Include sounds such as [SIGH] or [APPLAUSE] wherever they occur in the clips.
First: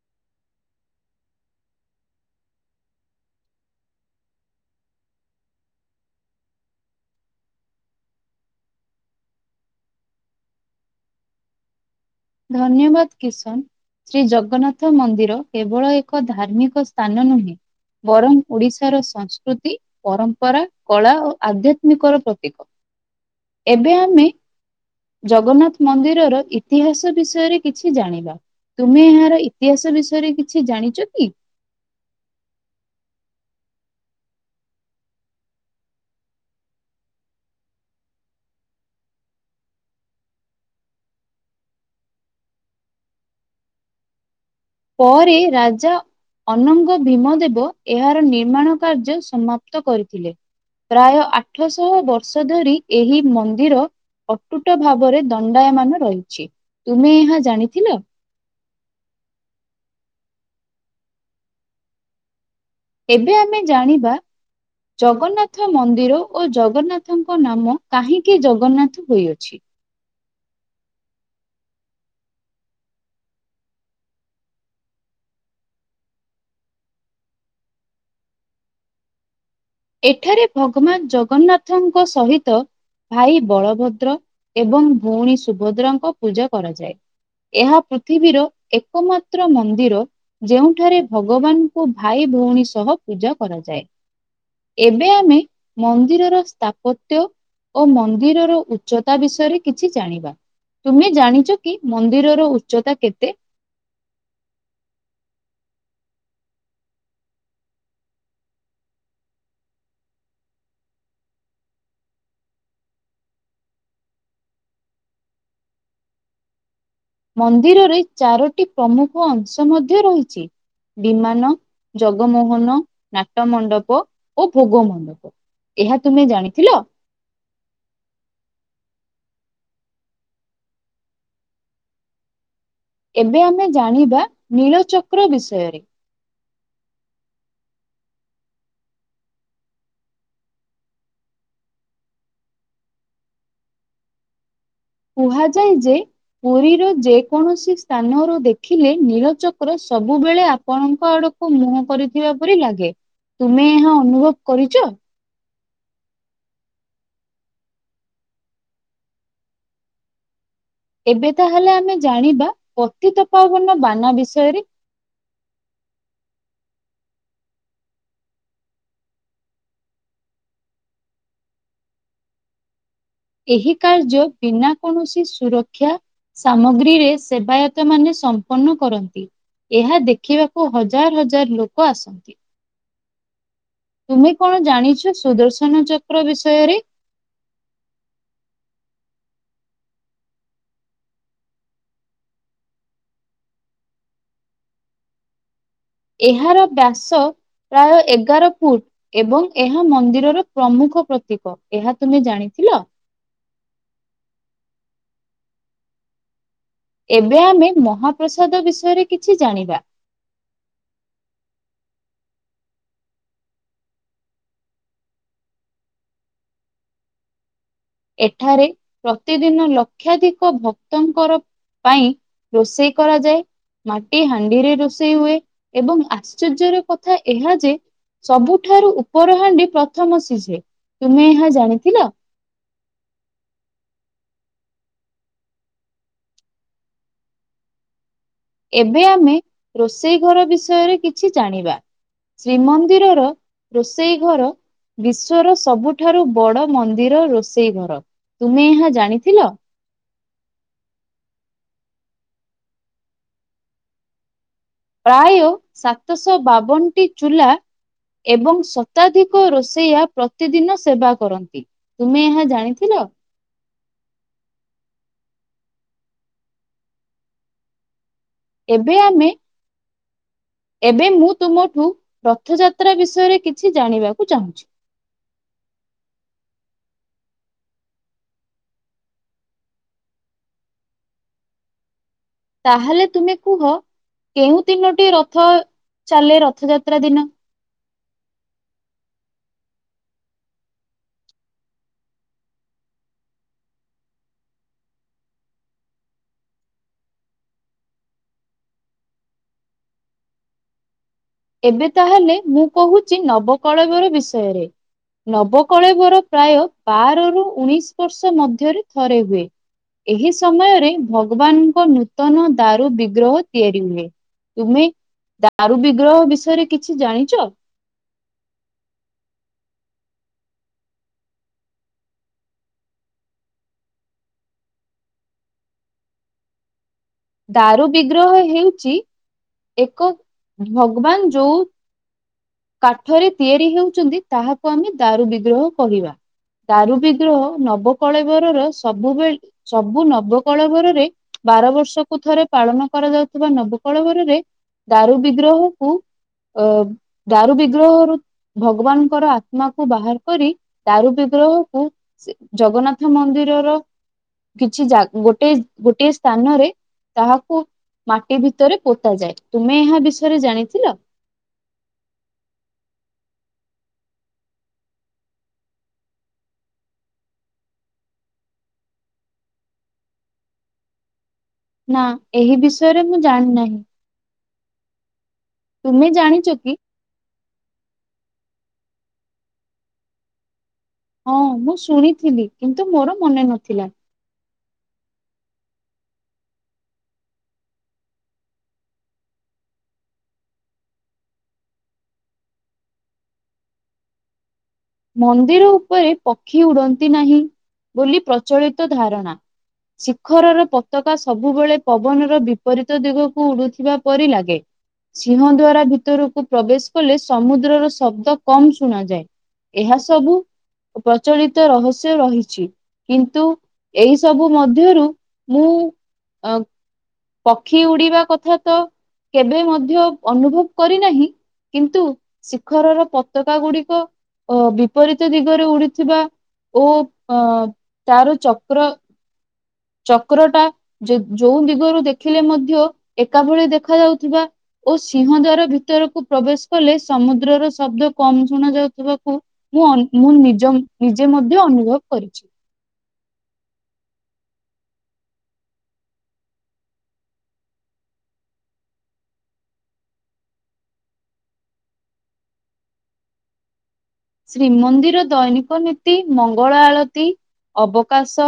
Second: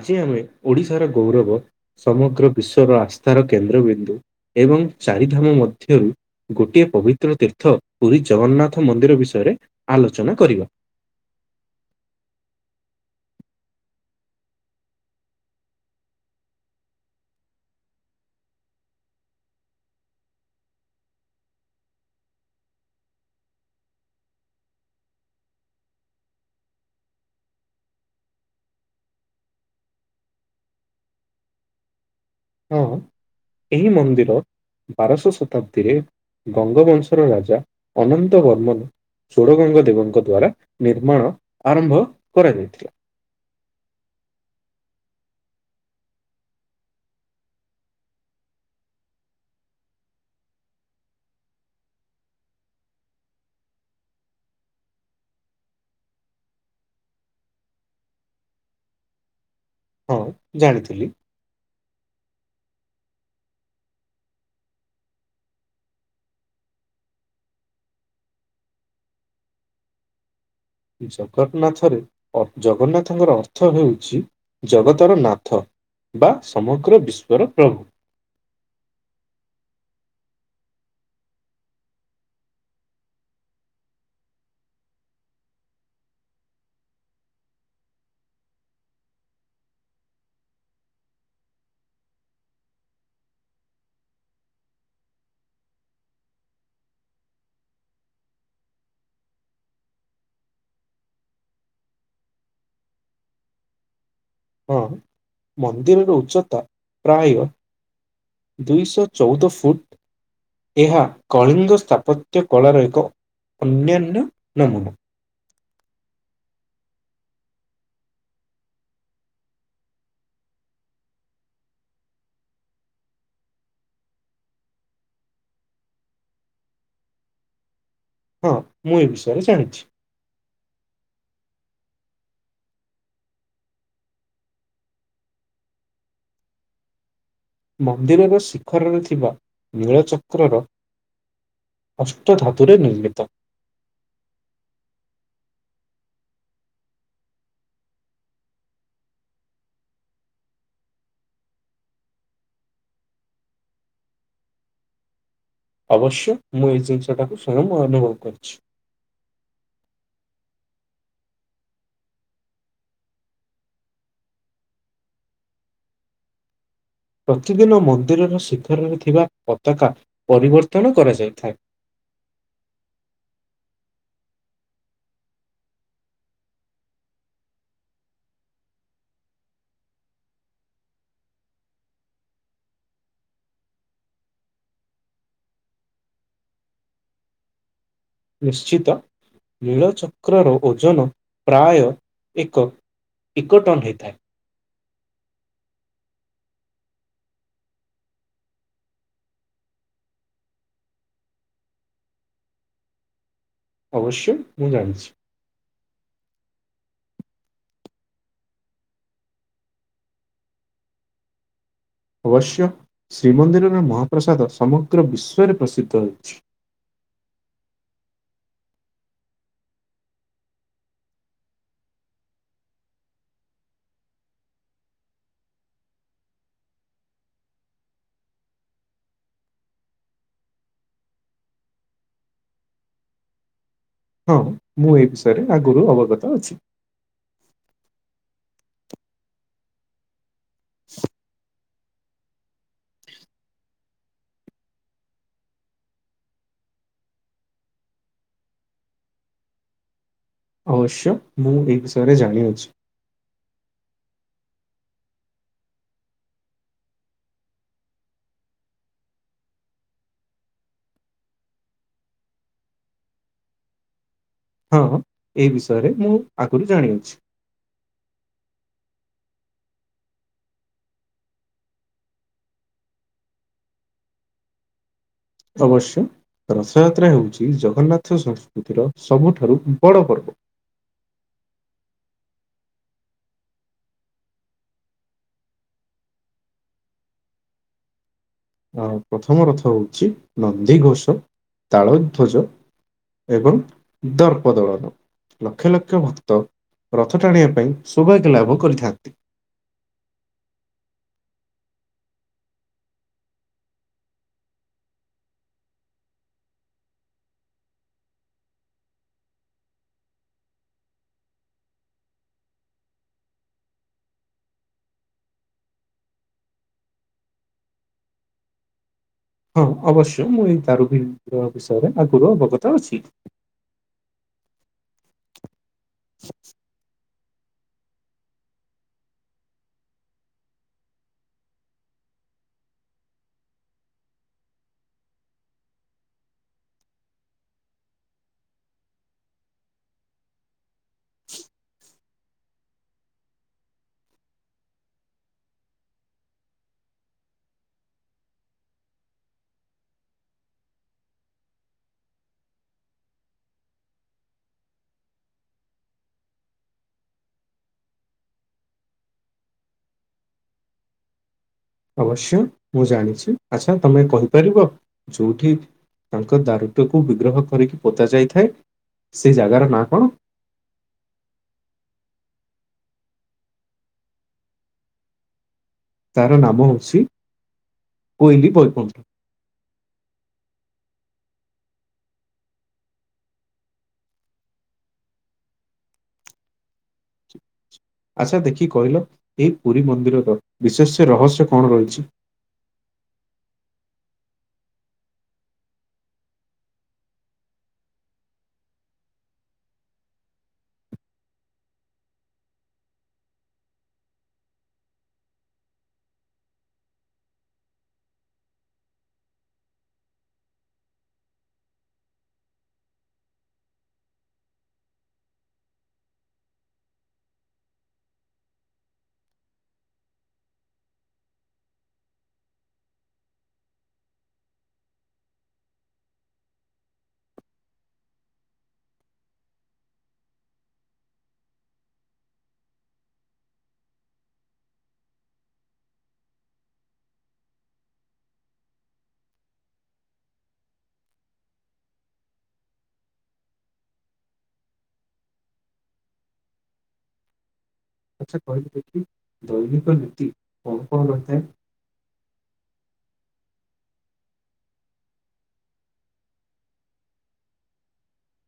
ଆଜି ଆମେ ଓଡ଼ିଶାର ଗୌରବ ସମଗ୍ର ବିଶ୍ଵର ଆସ୍ଥାର କେନ୍ଦ୍ରବିନ୍ଦୁ। ଏବଂ ଚାରିଧାମ ମଧ୍ୟରୁ ଗୋଟିଏ ପବିତ୍ର ତୀର୍ଥ ପୁରୀ ଜଗନ୍ନାଥ ମନ୍ଦିର। ବିଷୟରେ ଆଲୋଚନା କରିବା। ଧନ୍ୟବାଦ କିଶନ। ଶ୍ରୀ ଜଗନ୍ନାଥ ମନ୍ଦିର କେବଳ ଏକ ଧାର୍ମିକ ସ୍ଥାନ ନୁହେଁ। ବରଂ ଓଡ଼ିଶାର ସଂସ୍କୃତି ପରମ୍ପରା କଳା ଓ ଆଧ୍ୟାତ୍ମିକର ପ୍ରତୀକ। ଏବେ ଆମେ ଜଗନ୍ନାଥ ମନ୍ଦିରର ଇତିହାସ ବିଷୟରେ କିଛି ଜାଣିବା ତୁମେ ଏହାର ଇତିହାସ ବିଷୟରେ କିଛି ଜାଣିଛ କି? [INAUDIBLE] ହଁ ଏହି ମନ୍ଦିର ବାରଶ ଶତାବ୍ଦୀରେ ଗଙ୍ଗବଂଶର ରାଜା ଅନନ୍ତ ବର୍ମନ। ଚୋଡ଼ଗଙ୍ଗା ଦେବଙ୍କ ଦ୍ଵାରା ନିର୍ମାଣ ଆରମ୍ଭ କରାଯାଇଥିଲା। ପରେ ରାଜା ଅନଙ୍ଗ ଭୀମଦେବ ଏହାର ନିର୍ମାଣ କାର୍ଯ୍ୟ ସମାପ୍ତ କରିଥିଲେ। ପ୍ରାୟ ଆଠଶହ ବର୍ଷ ଧରି ଏହି ମନ୍ଦିର ଅଟୁଟ ଭାବରେ ଦଣ୍ଡାୟମାନ ରହିଛି ତୁମେ ଏହା ଜାଣିଥିଲ? ହଁ ଜାଣିଥିଲି। ଏବେ ଆମେ ଜାଣିବା। ଜଗନ୍ନାଥ ମନ୍ଦିର ଓ ଜଗନ୍ନାଥଙ୍କ ନାମ କାହିଁକି ଜଗନ୍ନାଥ ହୋଇଅଛି। ଜଗନ୍ନାଥରେ ଜଗନ୍ନାଥଙ୍କର ଅର୍ଥ ହେଉଛି। ଜଗତର ନାଥ ବା ସମଗ୍ର ବିଶ୍ୱର ପ୍ରଭୁ। ଏଠାରେ ଭଗବାନ ଜଗନ୍ନାଥଙ୍କ ସହିତ। ଭାଇ ବଳଭଦ୍ର ଏବଂ ଭଉଣୀ ସୁଭଦ୍ରଙ୍କ ପୂଜା କରାଯାଏ। ଏହା ପୃଥିବୀର ଏକମାତ୍ର ମନ୍ଦିର ଯେଉଁଠାରେ ଭଗବାନଙ୍କୁ ଭାଇ ଭଉଣୀ ସହ ପୂଜା କରାଯାଏ। ଏବେ ଆମେ ମନ୍ଦିରର ସ୍ଥାପତ୍ୟ ଓ ମନ୍ଦିରର ଉଚ୍ଚତା ବିଷୟରେ କିଛି ଜାଣିବା। ତୁମେ ଜାଣିଛ କି ମନ୍ଦିରର ଉଚ୍ଚତା କେତେ? ହଁ ମନ୍ଦିରର ଉଚ୍ଚତା ପ୍ରାୟ ଦୁଇଶହ ଚଉଦ ଫୁଟ। ଏହା କଳିଙ୍ଗ ସ୍ଥାପତ୍ୟ କଳାର ଏକ ଅନ୍ୟାନ ନମନ। ମନ୍ଦିରରେ ଚାରୋଟି ପ୍ରମୁଖ ଅଂଶ ମଧ୍ୟ ରହିଛି। ବିମାନ, ଜଗମୋହନ, ନାଟ ମଣ୍ଡପ ଓ ଭୋଗ ମଣ୍ଡପ। ଏହା ତୁମେ ଜାଣିଥିଲ? ହଁ ମୁଁ ଏ ବିଷୟରେ ଜାଣିଚି। ଏବେ ଆମେ ଜାଣିବା ନୀଳଚକ୍ର ବିଷୟରେ। ମନ୍ଦିରର ଶିଖରରେ ଥିବା ନୀଳଚକ୍ରର ଅଷ୍ଟ ଧାତୁରରେ ନିର୍ମିତ। କୁହାଯାଏ ଯେ ପୁରୀର ଯେ କୌଣସି ସ୍ଥାନରୁ ଦେଖିଲେ ନୀଳଚକ୍ର ସବୁବେଳେ ଆପଣଙ୍କ ଆଡକୁ ମୁହଁ କରିଥିବା ପରି ଲାଗେ। ତୁମେ ଏହା ଅନୁଭବ କରିଚ? ଅବଶ୍ୟ, ମୁଁ ଏଇ ଜିନିଷଟାକୁ ସ୍ଵୟଂ ଅନୁଭବ କରିଛି। ଏବେ ତାହେଲେ ଆମେ ଜାଣିବା, ପତିତପାବନ ବାନା ବିଷୟରେ। [INAUDIBLE] ପ୍ରତିଦିନ ମନ୍ଦିରର ଶିଖରରେ ଥିବା ପତାକା ପରିବର୍ତ୍ତନ କରାଯାଇଥାଏ। ଏହି କାର୍ଯ୍ୟ ବିନା କୌଣସି ସୁରକ୍ଷା ସାମଗ୍ରୀରେ ସେବାୟତ ମାନେ ସମ୍ପନ୍ନ କରନ୍ତି। ଏହା ଦେଖିବାକୁ ହଜାର ହଜାର ଲୋକ ଆସନ୍ତି। ତୁମେ କଣ ଜାଣିଛ ସୁଦର୍ଶନ ଚକ୍ର ବିଷୟରେ? ନିଶ୍ଚିତ। ନୀଳଚକ୍ରର ଓଜନ ପ୍ରାୟ ଏକ ଏକଟନ୍ ହେଇଥାଏ। ଏହାର ବ୍ୟାସ ପ୍ରାୟ ଏଗାର ଫୁଟ ଏବଂ ଏହା ମନ୍ଦିରର ପ୍ରମୁଖ ପ୍ରତୀକ। ଏହା ତୁମେ ଜାଣିଥିଲ? [INAUDIBLE] ଅବଶ୍ୟ, ମୁଁ ଜାଣିଚି। ଏବେ ଆମେ ମହାପ୍ରସାଦ ବିଷୟରେ କିଛି ଜାଣିବା। ଅବଶ୍ୟ, ଶ୍ରୀମନ୍ଦିରର ମହାପ୍ରସାଦ ସମଗ୍ର ବିଶ୍ଵରେ ପ୍ରସିଦ୍ଧ ହୋଇଛି। ଏଠାରେ ପ୍ରତିଦିନ ଲକ୍ଷାଧିକ ଭକ୍ତଙ୍କର ପାଇଁ ରୋଷେଇ କରାଯାଏ। ମାଟି ହାଣ୍ଡିରେ ରୋଷେଇ ହୁଏ। ଏବଂ ଆଶ୍ଚର୍ଯ୍ୟର କଥା ଏହା ଯେ ସବୁଠାରୁ ଉପରହାଣ୍ଡି ପ୍ରଥମ ସିଝେ। ତୁମେ ଏହା ଜାଣିଥିଲ? ହଁ, ମୁଁ ଏ ବିଷୟରେ ଆଗରୁ ଅବଗତ ଅଛି। ଏବେ ଆମେ ରୋଷେଇ ଘର ବିଷୟରେ କିଛି ଜାଣିବା। ଶ୍ରୀମନ୍ଦିରର ରୋଷେଇ ଘର ବିଶ୍ଵର ସବୁଠାରୁ ବଡ ମନ୍ଦିର ରୋଷେଇ ଘର। ତୁମେ ଏହା ଜାଣିଥିଲ? ଅବଶ୍ୟ, ମୁଁ ଏ ବିଷୟରେ ଜାଣିଅଛି। ପ୍ରାୟ ସାତଶହ ବାବନଟି ଚୁଲା ଏବଂ ଶତାଧିକ ରୋଷେଇଆ ପ୍ରତିଦିନ ସେବା କରନ୍ତି। ତୁମେ ଏହା ଜାଣିଥିଲ? [UNINTELLIGIBLE] ହଁ, ଏ ବିଷୟରେ ମୁଁ ଆଗରୁ ଜାଣିଅଛି। ଏବେ ଆମେ ଏବେ ମୁଁ ତୁମଠୁ ରଥଯାତ୍ରା ବିଷୟରେ କିଛି ଜାଣିବାକୁ ଚାହୁଁଛି? ଅବଶ୍ୟ। ରଥଯାତ୍ରା ହେଉଛି ଜଗନ୍ନାଥ ସଂସ୍କୃତିର ସବୁଠାରୁ ବଡ଼ ପର୍ବ। ତାହେଲେ ତୁମେ କୁହ କେଉଁ ତିନୋଟି ରଥ ଚାଲେ ରଥଯାତ୍ରା ଦିନ? ଆ ପ୍ରଥମ ରଥ ହଉଛି ନନ୍ଦିଘୋଷ, ତାଳ ଧ୍ୱଜ ଏବଂ ଦର୍ପ ଦଳନ। ଲକ୍ଷ ଲକ୍ଷ ଭକ୍ତ ରଥ ଟାଣିବା ପାଇଁ ସୌଭାଗ୍ୟ ଲାଭ କରିଥାନ୍ତି। ଏବେ ତାହାଲେ ମୁଁ କହୁଛି ନବକଳବର ବିଷୟରେ। ନବକଳେବର ପ୍ରାୟ ବାରରୁ ଉଣେଇଶ ବର୍ଷ ମଧ୍ୟରେ ଥରେ ହୁଏ। ଏହି ସମୟରେ ଭଗବାନଙ୍କ ନୂତନ ଦାରୁ ବିଗ୍ରହ ତିଆରି ହୁଏ। ତୁମେ ଦାରୁ ବିଗ୍ରହ ବିଷୟରେ କିଛି ଜାଣିଛ? ହଁ ଅବଶ୍ୟ, ମୁଁ ଏଇ ଦାରୁ ଭି ବିଷୟରେ ଆଗରୁ ଅବଗତ ଅଛି। [INAUDIBLE] [UNINTELLIGIBLE] ଦାରୁ ବିଗ୍ରହ ହେଉଛି ଏକ, ଭଗବାନ ଯୋଉ କାଠରେ ତିଆରି ହେଉଛନ୍ତି, ତାହାକୁ ଆମେ ଦାରୁ ବିଗ୍ରହ କହିବା। ଦାରୁ ବିଗ୍ରହ ନବକଳବରରେ ସବୁବେଳେ ସବୁ ନବକଳେବରରେ ବାର ବର୍ଷକୁ ଥରେ ପାଳନ କରାଯାଉଥିବା ନବକଳବରରେ ଦାରୁ ବିଗ୍ରହକୁ ଅ ଦାରୁ ବିଗ୍ରହରୁ ଭଗବାନଙ୍କର ଆତ୍ମାକୁ ବାହାର କରି ଦାରୁ ବିଗ୍ରହକୁ ଜଗନ୍ନାଥ ମନ୍ଦିରର କିଛି ଗୋଟେ ଗୋଟଏ ସ୍ଥାନରେ ତାହାକୁ ମାଟି ଭିତରେ ପୋତା ଯାଏ, ତୁମେ ଏହା ବିଷୟରେ ଜାଣିଥିଲ? ଅବଶ୍ୟ ମୁଁ ଜାଣିଛି, ଆଛା ତମେ କହିପାରିବ ଯୋଉଠି ତାଙ୍କ ଦାରୁତ୍ୟକୁ ବିଗ୍ରହ କରିକି ପୋତା ଯାଇଥାଏ ସେ ଜାଗାର ନାଁ କଣ? ନା ଏହି ବିଷୟରେ ମୁଁ ଜାଣି ନାହିଁ। ତାର ଜାଣିଛ ନାମ କି? ହଉଛି କୋଇଲି ବୈକୁଣ୍ଠ। ହଁ ମୁଁ ଶୁଣିଥିଲି କିନ୍ତୁ ମୋର ମନେ ନଥିଲା। ଆଛା, ଦେଖି କହିଲ ଏହି ପୁରୀ ମନ୍ଦିରର ବିଶେଷ ରହସ୍ୟ କଣ ରହିଛି? [INAUDIBLE] ମନ୍ଦିର ଉପରେ ପକ୍ଷୀ ଉଡନ୍ତି ନାହିଁ ବୋଲି ପ୍ରଚଳିତ ଧାରଣା ଶିଖରର ପତାକା ସବୁବେଳେ ପବନର ବିପରୀତ ଦିଗକୁ ଉଡୁଥିବା ପରି ଲାଗେ। ସିଂହ ଦ୍ୱାରା ଭିତରକୁ ପ୍ରବେଶ କଲେ ସମୁଦ୍ରର ଶବ୍ଦ କମ୍ ଶୁଣାଯାଏ। ଏହା ସବୁ ପ୍ରଚଳିତ ରହସ୍ୟ ରହିଛି। କିନ୍ତୁ ଏଇ ସବୁ ମଧ୍ୟରୁ ମୁଁ ଅ ପକ୍ଷୀ ଉଡିବା କଥା ତ କେବେ ମଧ୍ୟ ଅନୁଭବ କରିନାହିଁ କିନ୍ତୁ ଶିଖରର ପତାକା ଗୁଡିକ ଅ ବିପରୀତ ଦିଗରେ ଉଡିଥିବା ଓ ଅ ତାର ଚକ୍ର ଚକ୍ରଟା ଯୋଉ ଦିଗରୁ ଦେଖିଲେ ମଧ୍ୟ ଏକା ଭଳି ଦେଖାଯାଉଥିବା। ଓ ସିଂହ ଦ୍ୱାର ଭିତରକୁ ପ୍ରବେଶ କଲେ, ସମୁଦ୍ରର ଶବ୍ଦ କମ ଶୁଣା ଯାଉଥିବା ମୁଁ ନିଜେ ମଧ୍ୟ ଅନୁଭବ କରିଛି। [INAUDIBLE] ଆଛା କହିଲି ଦେଖି ଦୈନିକ ନୀତି କଣ କଣ ରହିଥାଏ? [INAUDIBLE] ଶ୍ରୀମନ୍ଦିର ଦୈନିକ ନୀତି ମଙ୍ଗଳ ଆଳତି ଅବକାଶ,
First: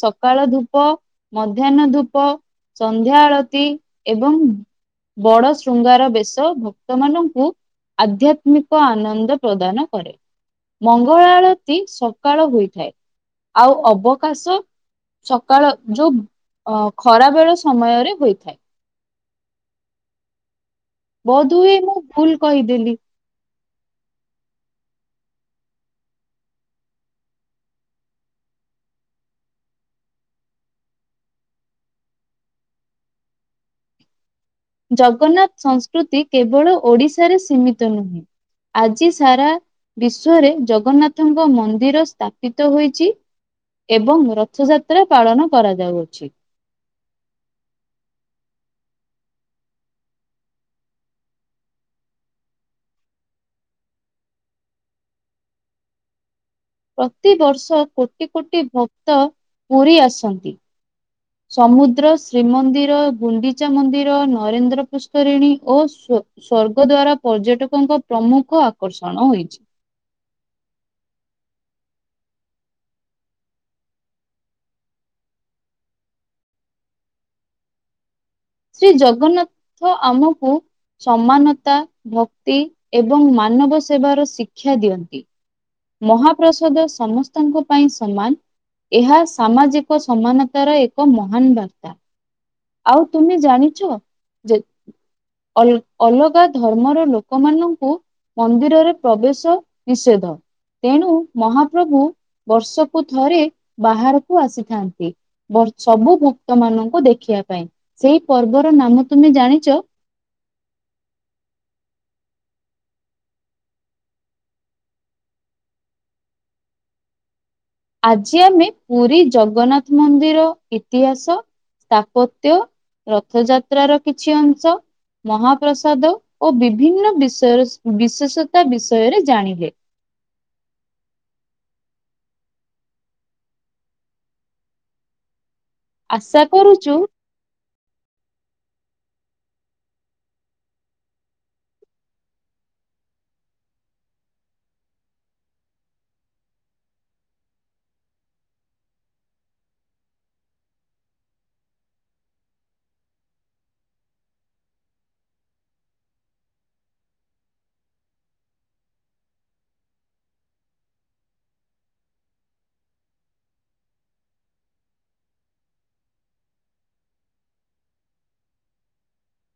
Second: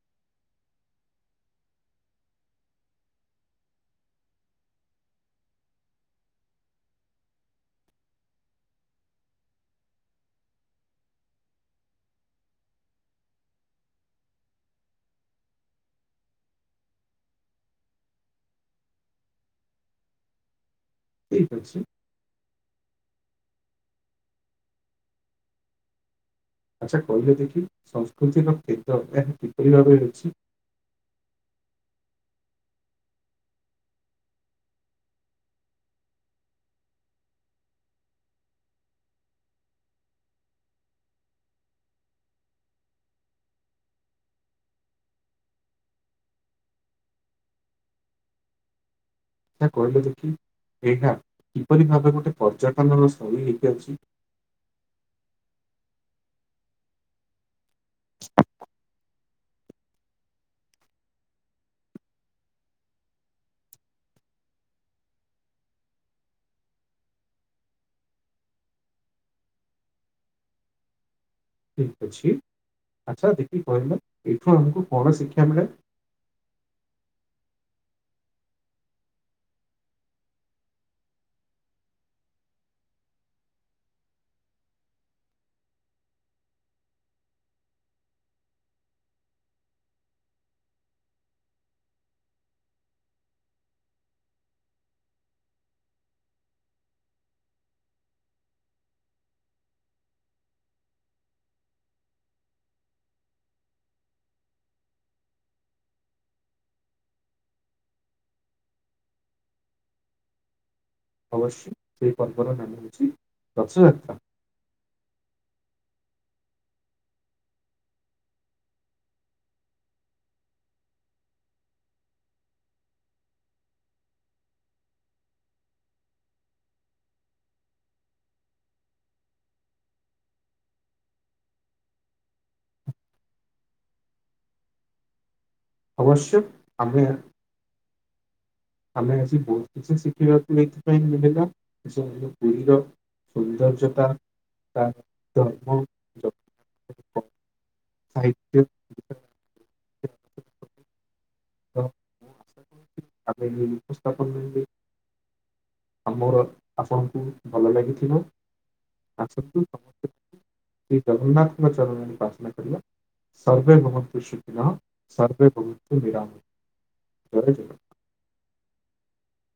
ସକାଳ ଧୂପ, ମଧ୍ୟାହ୍ନ ଧୂପ ସନ୍ଧ୍ୟା ଆଳତି ଏବଂ ବଡ ଶୃଙ୍ଗାର ବେଶ ଭକ୍ତ ମାନଙ୍କୁ ଆଧ୍ୟାତ୍ମିକ ଆନନ୍ଦ ପ୍ରଦାନ କରେ, ମଙ୍ଗଳଆଳତି ସକାଳ ହୋଇଥାଏ। ଆଉ ଅବକାଶ ସକାଳ ଯୋଉ ଅ ଖରା ବେଳ ସମୟରେ ହୋଇଥାଏ। ଠିକ୍ ବୋଧହୁଏ ଅଛି ମୁଁ ଭୁଲ କହିଦେଲି। ଆଛା କହିଲ ଦେଖି ସଂସ୍କୃତିର କେତେ ଅଭ୍ୟାସ କିପରି ଭାବେହୋଇଛି? [INAUDIBLE] ଜଗନ୍ନାଥ ସଂସ୍କୃତି କେବଳ ଓଡ଼ିଶାରେ ସୀମିତ ନୁହେଁ ଆଜି ସାରା ବିଶ୍ଵରେ ଜଗନ୍ନାଥଙ୍କ ମନ୍ଦିର ସ୍ଥାପିତ ହୋଇଛି। ଏବଂ ରଥଯାତ୍ରା ପାଳନ କରାଯାଉଅଛି। ତା କହିଲୁ ଦେଖି ଏହା କିପରି ଭାବେ ଗୋଟେ ପର୍ଯ୍ୟଟନର ସ୍ଥଳି ହେଇ ପାରୁଛି। [INAUDIBLE] ପ୍ରତିବର୍ଷ କୋଟି କୋଟି ଭକ୍ତ ପୁରୀ ଆସନ୍ତି। ସମୁଦ୍ର ଶ୍ରୀମନ୍ଦିର ଗୁଣ୍ଡିଚା ମନ୍ଦିର ନରେନ୍ଦ୍ର ପୁଷ୍କରିଣୀ ଓ ସ୍ୱର୍ଗ ଦ୍ୱାରା ପର୍ଯ୍ୟଟକଙ୍କ ପ୍ରମୁଖ ଆକର୍ଷଣ ହୋଇଛି। [INAUDIBLE] ଠିକ ଅଛି। ଆଚ୍ଛା ଦେଖି କହିଲ ଏଇଠୁ ଆମକୁ କଣ ଶିକ୍ଷା ମିଳେ? [INAUDIBLE] ଶ୍ରୀ ଜଗନ୍ନାଥ ଆମକୁ ସମାନତା ଭକ୍ତି ଏବଂ ମାନବ ସେବାର ଶିକ୍ଷା ଦିଅନ୍ତି। ମହାପ୍ରସାଦ ସମସ୍ତଙ୍କ ପାଇଁ ସମାନ। ଏହା ସାମାଜିକ ସମାନତାର ଏକ ମହାନ ବାର୍ତ୍ତା। ଆଉ ତୁମେ ଜାଣିଛ ଯେ ଅଲ ଅଲଗା ଧର୍ମର ଲୋକମାନଙ୍କୁ ମନ୍ଦିରରେ ପ୍ରବେଶ ନିଷେଧ। ତେଣୁ ମହାପ୍ରଭୁ ବର୍ଷକୁ ଥରେ ବାହାରକୁ ଆସିଥାନ୍ତି। ସବୁ ଭକ୍ତ ମାନଙ୍କୁ ଦେଖିବା ପାଇଁ ସେଇ ପର୍ବ ର ନାମ ତୁମେ ଜାଣିଛ? ଅବଶ୍ୟ ସେହି ପର୍ବର ନାମ ହେଉଛି ରଥଯାତ୍ରା। ଆଜି ଆମେ ପୁରୀ ଜଗନ୍ନାଥ ମନ୍ଦିର ଇତିହାସ ସ୍ଥାପତ୍ୟ ରଥଯାତ୍ରାର କିଛି ଅଂଶ ମହାପ୍ରସାଦ ଓ ବିଭିନ୍ନ ବିଷୟ ବିଶେଷତା ବିଷୟରେ ଜାଣିଲେ। [INAUDIBLE] ଅବଶ୍ୟ ଆଶା କରୁଛୁ ଆମେ ଆମେ ଆଜି ବହୁତ କିଛି ଶିଖିବାକୁ ଏଇଥିପାଇଁ ମିଳିଲା ପୁରୀର ସୌନ୍ଦର୍ଯ୍ୟତା ତା ଧର୍ମ ଯ ସାହିତ୍ୟ [UNINTELLIGIBLE] ତ ମୁ ଆସା କରୁଛି [UNINTELLIGIBLE] ଉପସ୍ଥାପନ ମିଳିଲେ ଆମର ଆପଣଙ୍କୁ ଭଲ ଲାଗିିଥିବ ଆସନ୍ତୁ ସମସ୍ତେ ମି ଶ୍ରୀ ଜଗନ୍ନାଥଙ୍କ ଚରଣ ରେ ପ୍ରାଥନା କରିବା ସର୍ବେ ଭବନ୍ତୁ ସୁଖିନ ସର୍ବେ ସବାନ୍ତୁ ନିରାମୟା। [UNINTELLIGIBLE] [INAUDIBLE]